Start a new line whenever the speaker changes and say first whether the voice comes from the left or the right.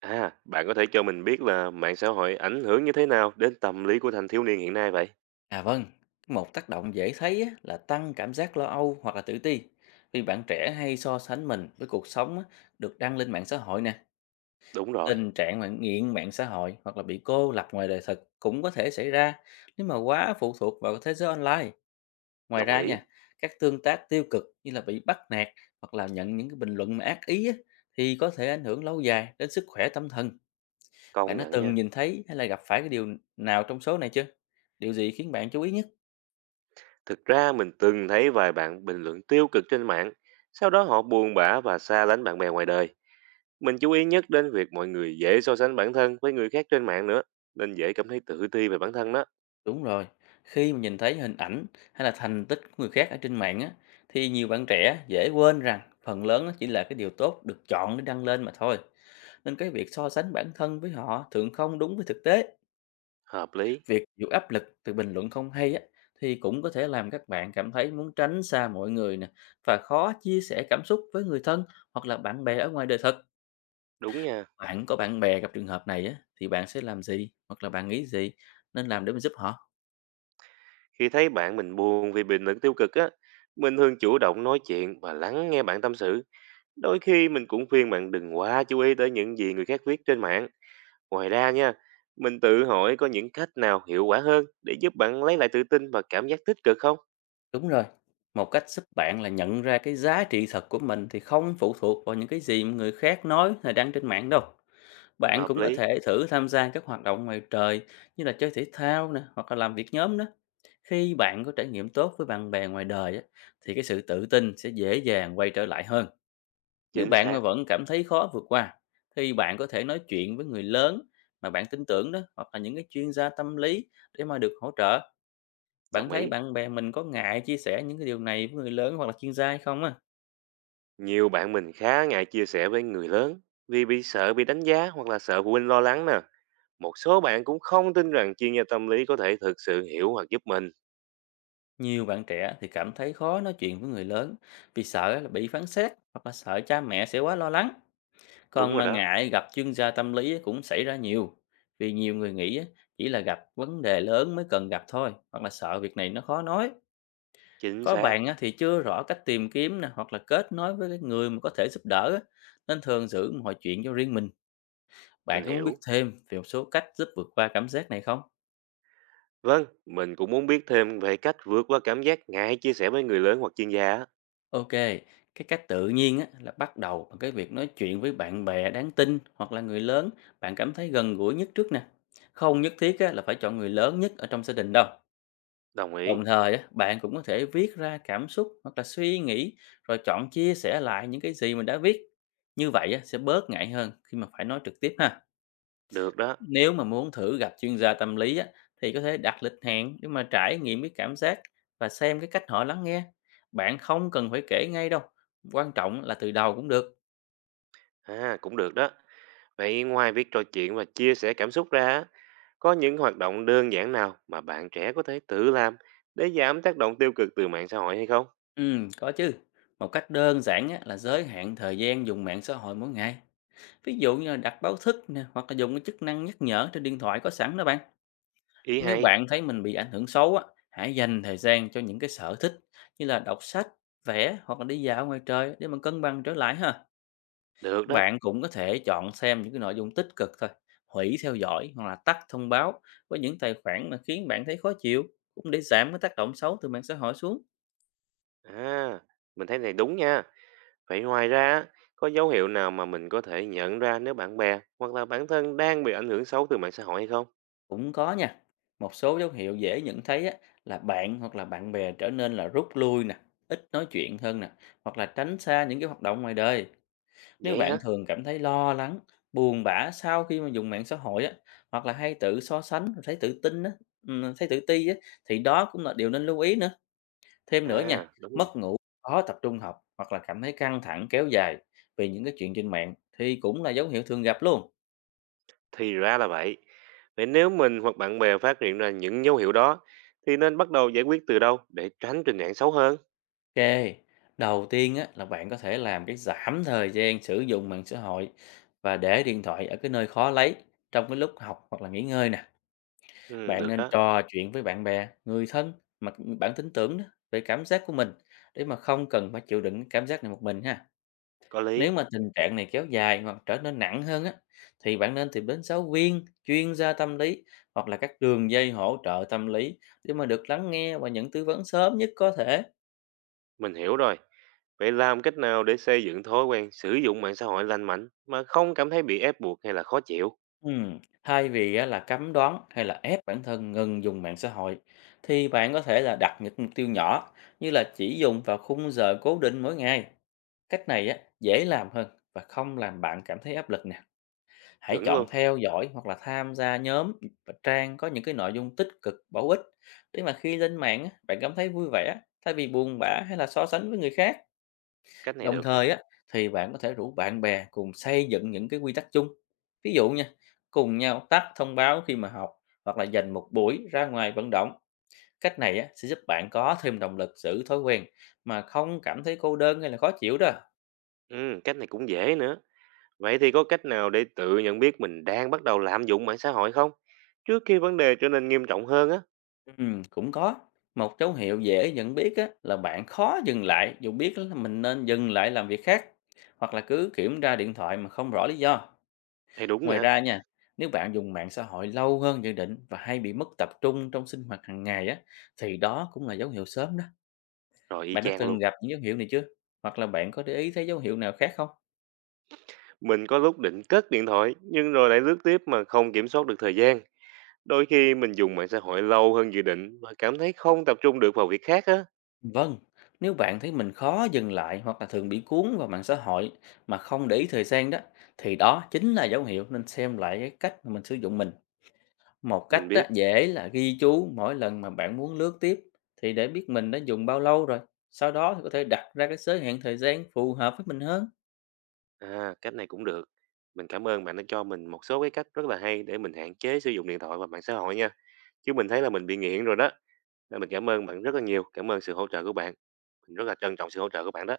right: À, bạn có thể cho mình biết là mạng xã hội ảnh hưởng như thế nào đến tâm lý của thanh thiếu niên hiện nay vậy?
left: À vâng, một tác động dễ thấy á, là tăng cảm giác lo âu hoặc là tự ti. Vì bạn trẻ hay so sánh mình với cuộc sống á, được đăng lên mạng xã hội nè.
right: Đúng rồi,
left: Tình trạng bạn nghiện mạng xã hội hoặc là bị cô lập ngoài đời thực cũng có thể xảy ra nếu mà quá phụ thuộc vào thế giới online. Ngoài
right: đồng
left: ra
right: ý,
left: nha, các tương tác tiêu cực như là bị bắt nạt hoặc là nhận những cái bình luận mà ác ý á, thì có thể ảnh hưởng lâu dài đến sức khỏe tâm thần. Bạn
right: công
left: đã
right: nhận
left: từng
right: nha.
left: nhìn thấy hay là gặp phải cái điều nào trong số này chưa? Điều gì khiến bạn chú ý nhất?
right: Thực ra mình từng thấy vài bạn bình luận tiêu cực trên mạng, sau đó họ buồn bã và xa lánh bạn bè ngoài đời. Mình chú ý nhất đến việc mọi người dễ so sánh bản thân với người khác trên mạng nữa, nên dễ cảm thấy tự ti về bản thân đó.
left: Đúng rồi, khi mà nhìn thấy hình ảnh hay là thành tích của người khác ở trên mạng á, thì nhiều bạn trẻ dễ quên rằng phần lớn nó chỉ là cái điều tốt được chọn để đăng lên mà thôi. Nên cái việc so sánh bản thân với họ thường không đúng với thực tế.
right: Hợp lý,
left: Việc chịu áp lực từ bình luận không hay á, thì cũng có thể làm các bạn cảm thấy muốn tránh xa mọi người nè và khó chia sẻ cảm xúc với người thân hoặc là bạn bè ở ngoài đời thật.
right: đúng nha.
left: Bạn có bạn bè gặp trường hợp này á, thì bạn sẽ làm gì hoặc là bạn nghĩ gì nên làm để mà giúp họ?
right: Khi thấy bạn mình buồn vì bình luận tiêu cực á, mình thường chủ động nói chuyện và lắng nghe bạn tâm sự. Đôi khi mình cũng khuyên bạn đừng quá chú ý tới những gì người khác viết trên mạng. Ngoài ra nha, mình tự hỏi có những cách nào hiệu quả hơn để giúp bạn lấy lại tự tin và cảm giác tích cực không?
left: Đúng rồi, một cách giúp bạn là nhận ra cái giá trị thật của mình thì không phụ thuộc vào những cái gì mà người khác nói hay đăng trên mạng đâu. Bạn
right: Hợp
left: cũng có
right: lý,
left: thể thử tham gia các hoạt động ngoài trời như là chơi thể thao nè, hoặc là làm việc nhóm đó. Khi bạn có trải nghiệm tốt với bạn bè ngoài đời á, thì cái sự tự tin sẽ dễ dàng quay trở lại hơn. Nếu
right: chính
left: bạn mà
right: xác,
left: vẫn cảm thấy khó vượt qua thì bạn có thể nói chuyện với người lớn mà bạn tin tưởng đó hoặc là những cái chuyên gia tâm lý để mà được hỗ trợ. Bạn
right: đồng
left: thấy
right: ý.
left: bạn bè mình có ngại chia sẻ những cái điều này với người lớn hoặc là chuyên gia hay không á?
right: Nhiều bạn mình khá ngại chia sẻ với người lớn vì bị sợ bị đánh giá hoặc là sợ phụ huynh lo lắng nè. Một số bạn cũng không tin rằng chuyên gia tâm lý có thể thực sự hiểu hoặc giúp mình.
left: Nhiều bạn trẻ thì cảm thấy khó nói chuyện với người lớn vì sợ là bị phán xét hoặc là sợ cha mẹ sẽ quá lo lắng.
right: Đúng
left: Còn
right: rồi
left: mà
right: đó,
left: ngại gặp chuyên gia tâm lý cũng xảy ra nhiều. Vì nhiều người nghĩ á, chỉ là gặp vấn đề lớn mới cần gặp thôi hoặc là sợ việc này nó khó nói.
right: chính
left: Có
right: xác,
left: bạn á, thì chưa rõ cách tìm kiếm nè hoặc là kết nối với cái người mà có thể giúp đỡ á, nên thường giữ mọi chuyện cho riêng mình. Bạn
right: mình
left: có muốn biết
right: hiểu.
left: thêm về một số cách giúp vượt qua cảm giác này không?
right: Vâng, mình cũng muốn biết thêm về cách vượt qua cảm giác ngại chia sẻ với người lớn hoặc chuyên gia á.
left: Ok, cái cách tự nhiên á, là bắt đầu bằng cái việc nói chuyện với bạn bè đáng tin hoặc là người lớn bạn cảm thấy gần gũi nhất trước nè. Không nhất thiết á, là phải chọn người lớn nhất ở trong gia đình đâu.
right: Đồng ý.
left: Đồng thời á, bạn cũng có thể viết ra cảm xúc hoặc là suy nghĩ rồi chọn chia sẻ lại những cái gì mình đã viết. Như vậy á, sẽ bớt ngại hơn khi mà phải nói trực tiếp ha.
right: Được đó,
left: Nếu mà muốn thử gặp chuyên gia tâm lý á, thì có thể đặt lịch hẹn để mà trải nghiệm cái cảm giác và xem cái cách họ lắng nghe. Bạn không cần phải kể ngay đâu, quan trọng là từ đầu cũng được.
right: à, cũng được đó. Vậy ngoài việc trò chuyện và chia sẻ cảm xúc ra á, có những hoạt động đơn giản nào mà bạn trẻ có thể tự làm để giảm tác động tiêu cực từ mạng xã hội hay không?
left: Ừ, có chứ. Một cách đơn giản á, là giới hạn thời gian dùng mạng xã hội mỗi ngày. Ví dụ như là đặt báo thức nè, hoặc là dùng cái chức năng nhắc nhở trên điện thoại có sẵn đó bạn.
right: Ý
left: Nếu
right: hay,
left: bạn thấy mình bị ảnh hưởng xấu á, hãy dành thời gian cho những cái sở thích như là đọc sách, vẽ hoặc là đi dạo ngoài trời để mà cân bằng trở lại ha.
right: được đó.
left: Bạn cũng có thể chọn xem những cái nội dung tích cực thôi, hủy theo dõi hoặc là tắt thông báo với những tài khoản mà khiến bạn thấy khó chịu, cũng để giảm cái tác động xấu từ mạng xã hội xuống.
right: À, mình thấy này đúng nha. Vậy ngoài ra á, có dấu hiệu nào mà mình có thể nhận ra nếu bạn bè hoặc là bản thân đang bị ảnh hưởng xấu từ mạng xã hội hay không?
left: Cũng có nha, một số dấu hiệu dễ nhận thấy á, là bạn hoặc là bạn bè trở nên là rút lui nè, ít nói chuyện hơn nè, hoặc là tránh xa những cái hoạt động ngoài đời. Nếu
right: Vậy
left: bạn
right: hả?
left: thường cảm thấy lo lắng, buồn bã sau khi mà dùng mạng xã hội á, hoặc là hay tự so sánh, thấy tự ti á, thì đó cũng là điều nên lưu ý nữa. Thêm nữa nha,
right: À, đúng rồi.
left: mất ngủ, khó tập trung học hoặc là cảm thấy căng thẳng kéo dài vì những cái chuyện trên mạng thì cũng là dấu hiệu thường gặp luôn.
right: Thì ra là vậy. Vậy nếu mình hoặc bạn bè phát hiện ra những dấu hiệu đó, thì nên bắt đầu giải quyết từ đâu để tránh tình trạng xấu hơn?
left: Ok, đầu tiên á, là bạn có thể làm cái giảm thời gian sử dụng mạng xã hội và để điện thoại ở cái nơi khó lấy trong cái lúc học hoặc là nghỉ ngơi nè.
right: Ừ,
left: Bạn
right: được
left: nên
right: đó,
left: trò chuyện với bạn bè, người thân mà bạn tin tưởng đó, về cảm giác của mình để mà không cần phải chịu đựng cái cảm giác này một mình ha.
right: có
left: Nếu
right: lý.
left: mà tình trạng này kéo dài hoặc trở nên nặng hơn á, thì bạn nên tìm đến giáo viên, chuyên gia tâm lý hoặc là các đường dây hỗ trợ tâm lý để mà được lắng nghe và nhận tư vấn sớm nhất có thể.
right: Mình hiểu rồi. Vậy làm cách nào để xây dựng thói quen sử dụng mạng xã hội lành mạnh mà không cảm thấy bị ép buộc hay là khó chịu?
left: Ừm, Thay vì á, là cấm đoán hay là ép bản thân ngừng dùng mạng xã hội, thì bạn có thể là đặt những mục tiêu nhỏ như là chỉ dùng vào khung giờ cố định mỗi ngày. Cách này á, dễ làm hơn và không làm bạn cảm thấy áp lực nữa. Hãy
right: Chuẩn
left: chọn
right: luôn,
left: theo dõi hoặc là tham gia nhóm và trang có những cái nội dung tích cực, bổ ích để mà khi lên mạng á, bạn cảm thấy vui vẻ thay vì buồn bã hay là so sánh với người khác.
right: cách này
left: Đồng
right: được nè.
left: thời á thì bạn có thể rủ bạn bè cùng xây dựng những cái quy tắc chung. Ví dụ nha, cùng nhau tắt thông báo khi mà học hoặc là dành một buổi ra ngoài vận động. Cách này á, sẽ giúp bạn có thêm động lực giữ thói quen mà không cảm thấy cô đơn hay là khó chịu đó.
right: Ừ, cách này cũng dễ nữa. Vậy thì có cách nào để tự nhận biết mình đang bắt đầu lạm dụng mạng xã hội không, trước khi vấn đề trở nên nghiêm trọng hơn á?
left: Cũng có. Một dấu hiệu dễ nhận biết á, là bạn khó dừng lại dù biết là mình nên dừng lại làm việc khác hoặc là cứ kiểm tra điện thoại mà không rõ lý do.
right: Thì đúng
left: Ngoài
right: nha.
left: ra nha, nếu bạn dùng mạng xã hội lâu hơn dự định và hay bị mất tập trung trong sinh hoạt hàng ngày á, thì đó cũng là dấu hiệu sớm đó.
right: Rồi y
left: Bạn đã
right: chang
left: từng
right: luôn.
left: gặp những dấu hiệu này chưa? Hoặc là bạn có để ý thấy dấu hiệu nào khác không?
right: Mình có lúc định cất điện thoại nhưng rồi lại lướt tiếp mà không kiểm soát được thời gian. Đôi khi mình dùng mạng xã hội lâu hơn dự định và cảm thấy không tập trung được vào việc khác á.
left: Vâng, nếu bạn thấy mình khó dừng lại hoặc là thường bị cuốn vào mạng xã hội mà không để ý thời gian đó thì đó chính là dấu hiệu nên xem lại cái cách mà mình sử dụng mình. Một cách
right: Mình
left: đó
right: biết,
left: dễ là ghi chú mỗi lần mà bạn muốn lướt tiếp thì để biết mình đã dùng bao lâu rồi. Sau đó thì có thể đặt ra cái giới hạn thời gian phù hợp với mình hơn.
right: à cách này cũng được. Mình cảm ơn bạn đã cho mình một số cái cách rất là hay để mình hạn chế sử dụng điện thoại và mạng xã hội nha. Chứ mình thấy là mình bị nghiện rồi đó. Nên mình cảm ơn bạn rất là nhiều. Cảm ơn sự hỗ trợ của bạn. Mình rất là trân trọng sự hỗ trợ của bạn đó.